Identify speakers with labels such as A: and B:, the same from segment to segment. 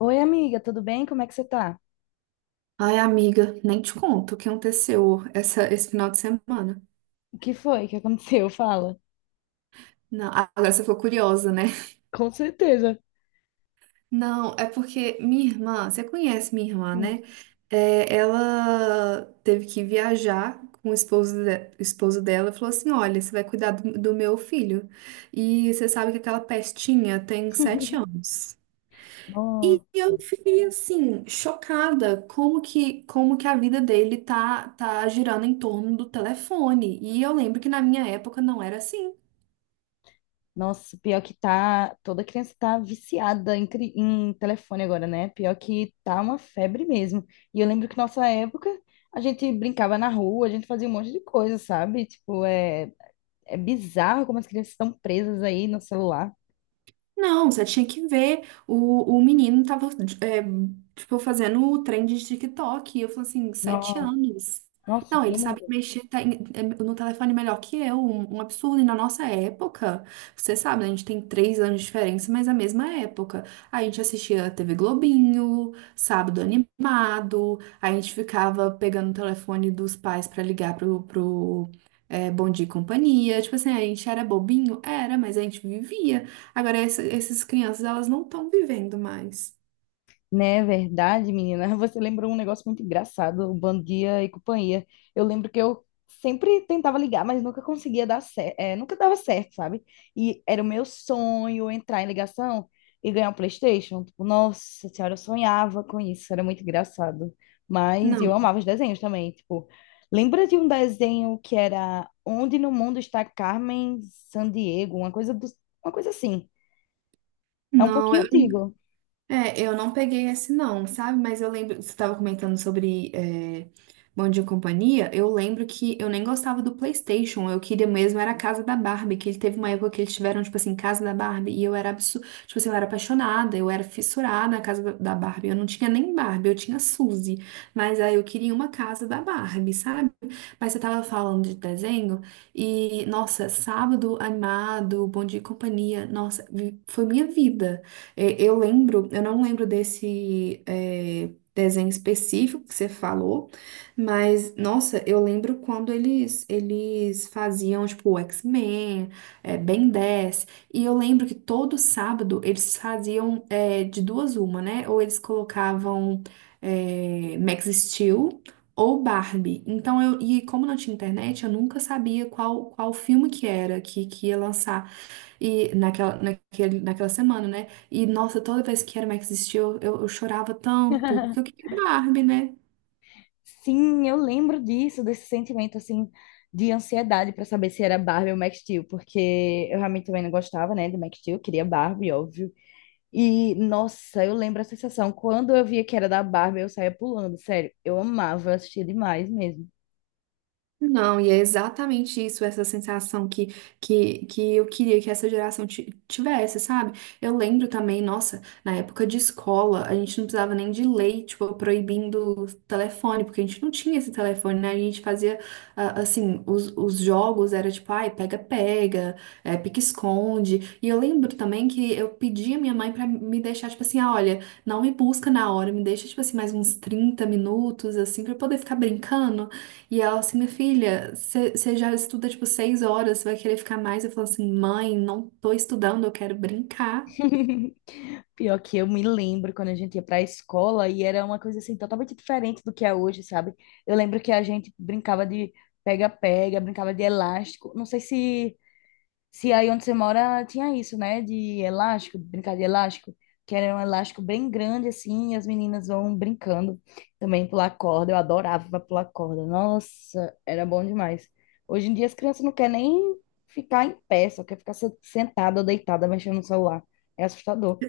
A: Oi, amiga, tudo bem? Como é que você tá?
B: Ai, amiga, nem te conto o que aconteceu esse final de semana.
A: O que foi que aconteceu? Fala.
B: Não, agora você ficou curiosa, né?
A: Com certeza.
B: Não, é porque minha irmã, você conhece minha irmã,
A: Sim.
B: né? É, ela teve que viajar com o esposo, o esposo dela e falou assim: Olha, você vai cuidar do meu filho. E você sabe que aquela pestinha tem sete anos. E
A: Nossa,
B: eu fiquei assim, chocada como que a vida dele tá girando em torno do telefone. E eu lembro que na minha época não era assim.
A: nossa, pior que tá. Toda criança tá viciada em telefone agora, né? Pior que tá uma febre mesmo. E eu lembro que nossa época a gente brincava na rua, a gente fazia um monte de coisa, sabe? Tipo, é bizarro como as crianças estão presas aí no celular.
B: Não, você tinha que ver. O menino tava, é, tipo, fazendo o trem de TikTok. E eu falei assim, sete
A: Nossa,
B: anos.
A: nossa,
B: Não,
A: pelo
B: ele
A: amor de
B: sabe
A: Deus.
B: no telefone melhor que eu. Um absurdo. E na nossa época, você sabe, né, a gente tem três anos de diferença, mas é a mesma época. A gente assistia TV Globinho, Sábado Animado. A gente ficava pegando o telefone dos pais pra Bom Dia e Companhia. Tipo assim, a gente era bobinho? Era, mas a gente vivia. Agora, essas crianças, elas não estão vivendo mais.
A: Né, verdade, menina. Você lembrou um negócio muito engraçado, o Bom Dia e Companhia. Eu lembro que eu sempre tentava ligar, mas nunca conseguia dar certo, nunca dava certo, sabe? E era o meu sonho entrar em ligação e ganhar um PlayStation. Tipo, nossa senhora, eu sonhava com isso, era muito engraçado. Mas eu
B: Não,
A: amava os desenhos também, tipo, lembra de um desenho que era Onde no Mundo está Carmen Sandiego, uma coisa do, uma coisa assim. É um
B: não,
A: pouquinho
B: eu,
A: antigo.
B: É, eu não peguei esse não, sabe? Mas eu lembro, você estava comentando sobre Bom Dia e Companhia, eu lembro que eu nem gostava do PlayStation, eu queria mesmo era a casa da Barbie, que ele teve uma época que eles tiveram, tipo assim, casa da Barbie, e eu era absurda, tipo assim, eu era apaixonada, eu era fissurada na casa da Barbie, eu não tinha nem Barbie, eu tinha Suzy, mas aí eu queria uma casa da Barbie, sabe? Mas você tava falando de desenho, e nossa, sábado animado, Bom Dia e Companhia, nossa, foi minha vida. Eu lembro, eu não lembro desse desenho específico que você falou, mas nossa, eu lembro quando eles faziam tipo o X-Men, Ben 10, e eu lembro que todo sábado eles faziam de duas uma, né? Ou eles colocavam Max Steel ou Barbie. Então eu e como não tinha internet, eu nunca sabia qual filme que era que ia lançar. E naquela semana, né? E nossa, toda vez que era Max Steel, eu chorava tanto, porque eu queria Barbie, né?
A: Sim, eu lembro disso, desse sentimento assim de ansiedade para saber se era Barbie ou Max Steel, porque eu realmente também não gostava, né, de Max Steel, queria Barbie, óbvio. E nossa, eu lembro a sensação quando eu via que era da Barbie, eu saía pulando, sério. Eu amava assistir demais mesmo.
B: Não, e é exatamente isso, essa sensação que eu queria que essa geração tivesse, sabe? Eu lembro também, nossa, na época de escola, a gente não precisava nem de lei, tipo, proibindo o telefone, porque a gente não tinha esse telefone, né? A gente fazia, ah, assim, os jogos era tipo, ai, pega-pega, pique-esconde. E eu lembro também que eu pedi a minha mãe pra me deixar, tipo assim, ah, olha, não me busca na hora, me deixa, tipo assim, mais uns 30 minutos, assim, pra eu poder ficar brincando. E ela assim, minha filha, você já estuda tipo 6 horas, você vai querer ficar mais? Eu falo assim, mãe, não tô estudando, eu quero brincar.
A: Pior que eu me lembro quando a gente ia pra escola e era uma coisa assim totalmente diferente do que é hoje, sabe? Eu lembro que a gente brincava de pega-pega, brincava de elástico. Não sei se se aí onde você mora tinha isso, né? De elástico, brincar de elástico, que era um elástico bem grande assim, e as meninas vão brincando também pular corda. Eu adorava pular corda. Nossa, era bom demais. Hoje em dia as crianças não querem nem ficar em pé, só quer ficar sentada ou deitada mexendo no celular. É assustador.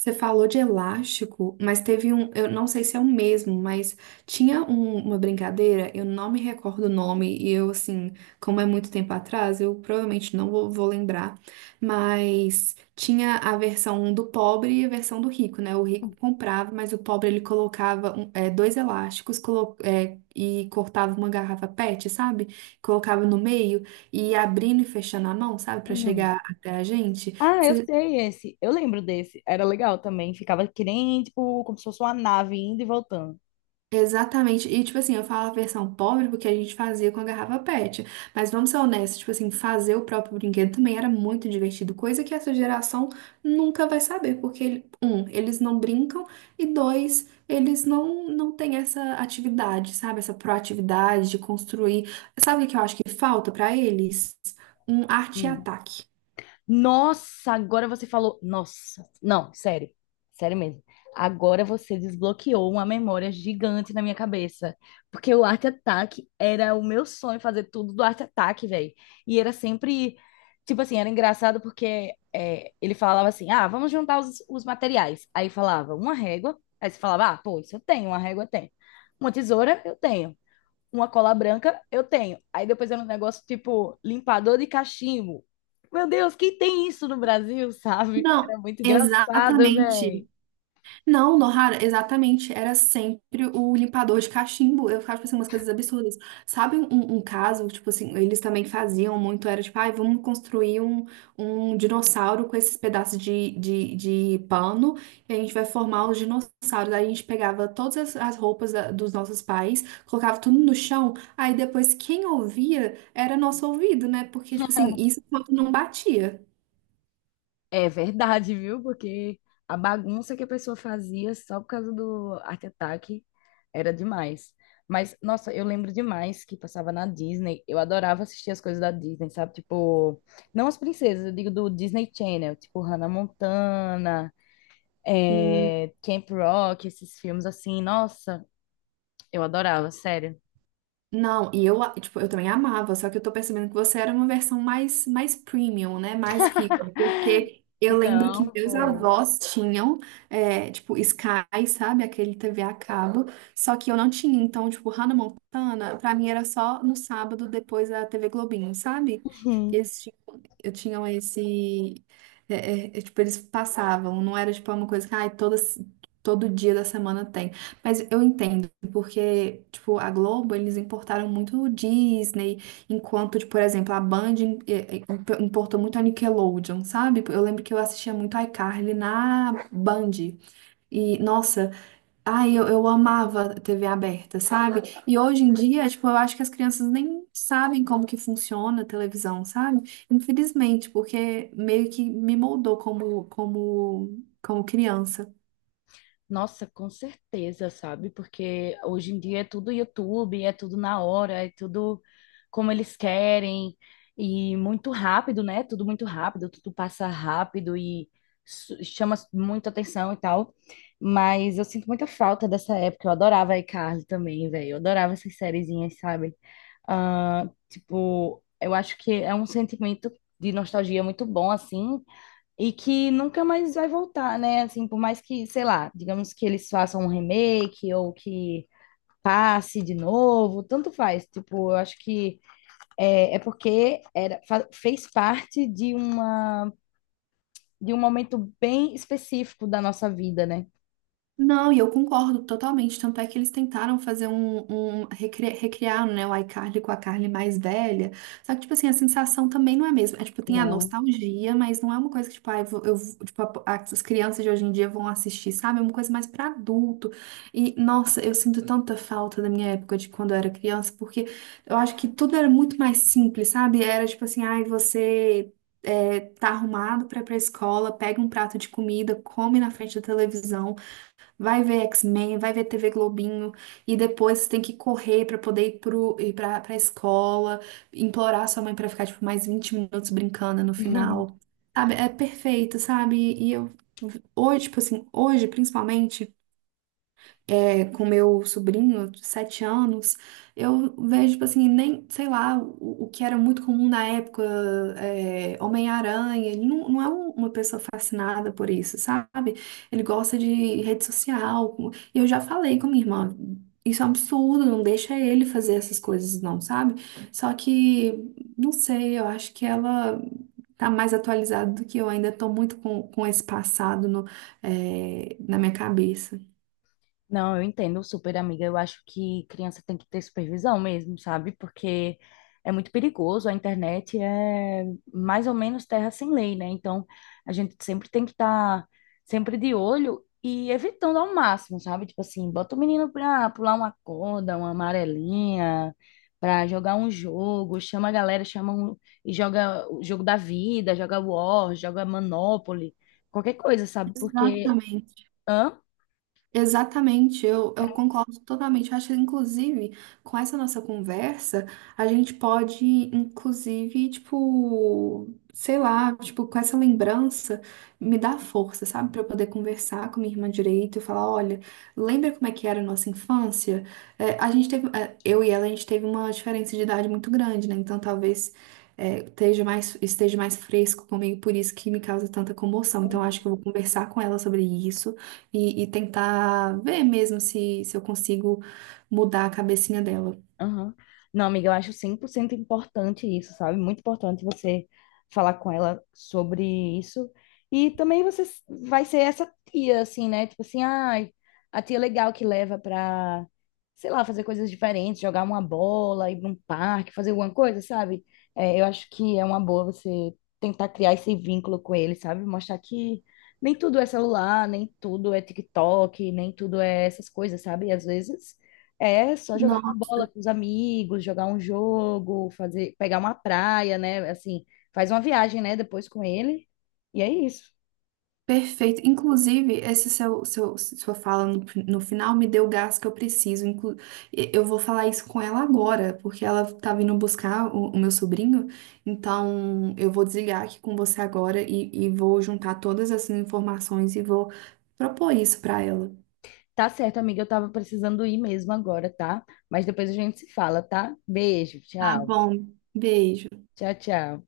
B: Você falou de elástico, mas teve um, eu não sei se é o mesmo, mas tinha uma brincadeira, eu não me recordo o nome, e eu, assim, como é muito tempo atrás, eu provavelmente não vou, vou lembrar, mas tinha a versão do pobre e a versão do rico, né? O rico comprava, mas o pobre ele colocava dois elásticos e cortava uma garrafa PET, sabe? Colocava no meio e ia abrindo e fechando a mão, sabe? Pra
A: Uhum.
B: chegar até a gente.
A: Ah, eu
B: Você
A: sei esse. Eu lembro desse. Era legal também. Ficava que nem, tipo, como se fosse uma nave indo e voltando.
B: Exatamente. E, tipo assim, eu falo a versão pobre porque a gente fazia com a garrafa PET. Mas vamos ser honestos, tipo assim, fazer o próprio brinquedo também era muito divertido, coisa que essa geração nunca vai saber, porque, um, eles não brincam, e dois, eles não, não têm essa atividade, sabe? Essa proatividade de construir. Sabe o que eu acho que falta pra eles? Um arte e ataque.
A: Nossa, agora você falou. Nossa, não, sério, sério mesmo. Agora você desbloqueou uma memória gigante na minha cabeça. Porque o Art Attack era o meu sonho fazer tudo do Art Attack, velho. E era sempre. Tipo assim, era engraçado porque ele falava assim: ah, vamos juntar os materiais. Aí falava uma régua, aí você falava: ah, pô, isso eu tenho, uma régua eu tenho. Uma tesoura eu tenho uma cola branca, eu tenho. Aí depois era um negócio tipo limpador de cachimbo. Meu Deus, quem tem isso no Brasil, sabe?
B: Não,
A: Era muito engraçado,
B: exatamente.
A: velho.
B: Não, Nohara, exatamente. Era sempre o limpador de cachimbo. Eu ficava pensando umas coisas absurdas. Sabe um caso, tipo assim, eles também faziam muito, era tipo, ai, vamos construir um, um dinossauro com esses pedaços de pano e a gente vai formar os dinossauros. Aí a gente pegava todas as roupas dos nossos pais, colocava tudo no chão, aí depois quem ouvia era nosso ouvido, né? Porque, tipo assim, isso quando não batia.
A: É verdade, viu? Porque a bagunça que a pessoa fazia só por causa do Art Attack era demais. Mas, nossa, eu lembro demais que passava na Disney. Eu adorava assistir as coisas da Disney, sabe? Tipo, não as princesas, eu digo do Disney Channel, tipo Hannah Montana, Camp Rock, esses filmes assim. Nossa, eu adorava, sério.
B: Não, e eu, tipo, eu também amava, só que eu tô percebendo que você era uma versão mais premium, né? Mais rica, porque eu lembro que
A: Não,
B: meus
A: pô.
B: avós tinham, tipo, Sky, sabe? Aquele TV a cabo, só que eu não tinha. Então, tipo, Hannah Montana, pra mim era só no sábado depois da TV Globinho, sabe?
A: Uhum.
B: Eles tinham, eu tinham esse. é, tipo, eles passavam, não era, tipo, uma coisa que todo dia da semana tem. Mas eu entendo. Porque, tipo, a Globo, eles importaram muito o Disney, enquanto, tipo, por exemplo, a Band eh, eh, importou muito a Nickelodeon, sabe? Eu lembro que eu assistia muito iCarly na Band. E, nossa, eu amava TV aberta, sabe? E hoje em dia, tipo, eu acho que as crianças nem sabem como que funciona a televisão, sabe? Infelizmente, porque meio que me moldou como, como criança.
A: Nossa, com certeza, sabe? Porque hoje em dia é tudo YouTube, é tudo na hora, é tudo como eles querem e muito rápido, né? Tudo muito rápido, tudo passa rápido e chama muita atenção e tal. Mas eu sinto muita falta dessa época. Eu adorava a iCarly também, velho. Eu adorava essas sériezinhas, sabe? Ah, tipo, eu acho que é um sentimento de nostalgia muito bom, assim, e que nunca mais vai voltar, né? Assim, por mais que, sei lá, digamos que eles façam um remake ou que passe de novo, tanto faz. Tipo, eu acho que é porque era, fez parte de uma, de um momento bem específico da nossa vida, né?
B: Não, e eu concordo totalmente. Tanto é que eles tentaram fazer um, um recriar, né, o iCarly com a Carly mais velha. Só que, tipo assim, a sensação também não é a mesma. É, tipo, tem a
A: Não.
B: nostalgia, mas não é uma coisa que, tipo, ah, tipo, as crianças de hoje em dia vão assistir, sabe? É uma coisa mais pra adulto. E, nossa, eu sinto tanta falta da minha época de quando eu era criança, porque eu acho que tudo era muito mais simples, sabe? Era, tipo assim, ai, você. Tá arrumado pra ir pra escola, pega um prato de comida, come na frente da televisão, vai ver X-Men, vai ver TV Globinho, e depois você tem que correr pra poder ir pra escola, implorar sua mãe pra ficar, tipo, mais 20 minutos brincando no final. Sabe? É perfeito, sabe? E eu, hoje, tipo assim, hoje, principalmente com meu sobrinho, de sete anos, eu vejo, tipo assim, nem, sei lá, o que era muito comum na época, Homem-Aranha, ele não, não é uma pessoa fascinada por isso, sabe? Ele gosta de rede social, e eu já falei com minha irmã, isso é um absurdo, não deixa ele fazer essas coisas não, sabe? Só que, não sei, eu acho que ela... Tá mais atualizada do que eu, ainda tô muito com esse passado no, é, na minha cabeça.
A: Não, eu entendo super, amiga. Eu acho que criança tem que ter supervisão mesmo, sabe? Porque é muito perigoso. A internet é mais ou menos terra sem lei, né? Então, a gente sempre tem que estar sempre de olho e evitando ao máximo, sabe? Tipo assim, bota o menino pra pular uma corda, uma amarelinha, pra jogar um jogo, chama a galera, chama um, e joga o jogo da vida, joga War, joga Monopoly, qualquer coisa, sabe? Porque.
B: Exatamente.
A: Hã?
B: Exatamente, eu concordo totalmente. Eu acho que, inclusive, com essa nossa conversa, a gente pode, inclusive, tipo, sei lá, tipo, com essa lembrança, me dar força, sabe? Para eu poder conversar com minha irmã direito e falar: olha, lembra como é que era a nossa infância? A gente teve, eu e ela, a gente teve uma diferença de idade muito grande, né? Então, talvez esteja esteja mais fresco comigo, por isso que me causa tanta comoção. Então, eu acho que eu vou conversar com ela sobre isso. E tentar ver mesmo se eu consigo mudar a cabecinha dela.
A: Aham. Não, amiga, eu acho 100% importante isso, sabe? Muito importante você falar com ela sobre isso. E também você vai ser essa tia, assim, né? Tipo assim, ai, a tia legal que leva pra, sei lá, fazer coisas diferentes, jogar uma bola, ir pra um parque, fazer alguma coisa, sabe? É, eu acho que é uma boa você tentar criar esse vínculo com ele, sabe? Mostrar que nem tudo é celular, nem tudo é TikTok, nem tudo é essas coisas, sabe? Às vezes. É só jogar uma
B: Nossa,
A: bola com os amigos, jogar um jogo, fazer, pegar uma praia, né? Assim, faz uma viagem, né? Depois com ele. E é isso.
B: perfeito. Inclusive, sua fala no final me deu o gás que eu preciso. Inclu Eu vou falar isso com ela agora, porque ela tá vindo buscar o meu sobrinho. Então, eu vou desligar aqui com você agora e vou juntar todas essas informações e vou propor isso pra ela.
A: Tá certo, amiga. Eu tava precisando ir mesmo agora, tá? Mas depois a gente se fala, tá? Beijo,
B: Tá
A: tchau.
B: bom. Beijo.
A: Tchau, tchau.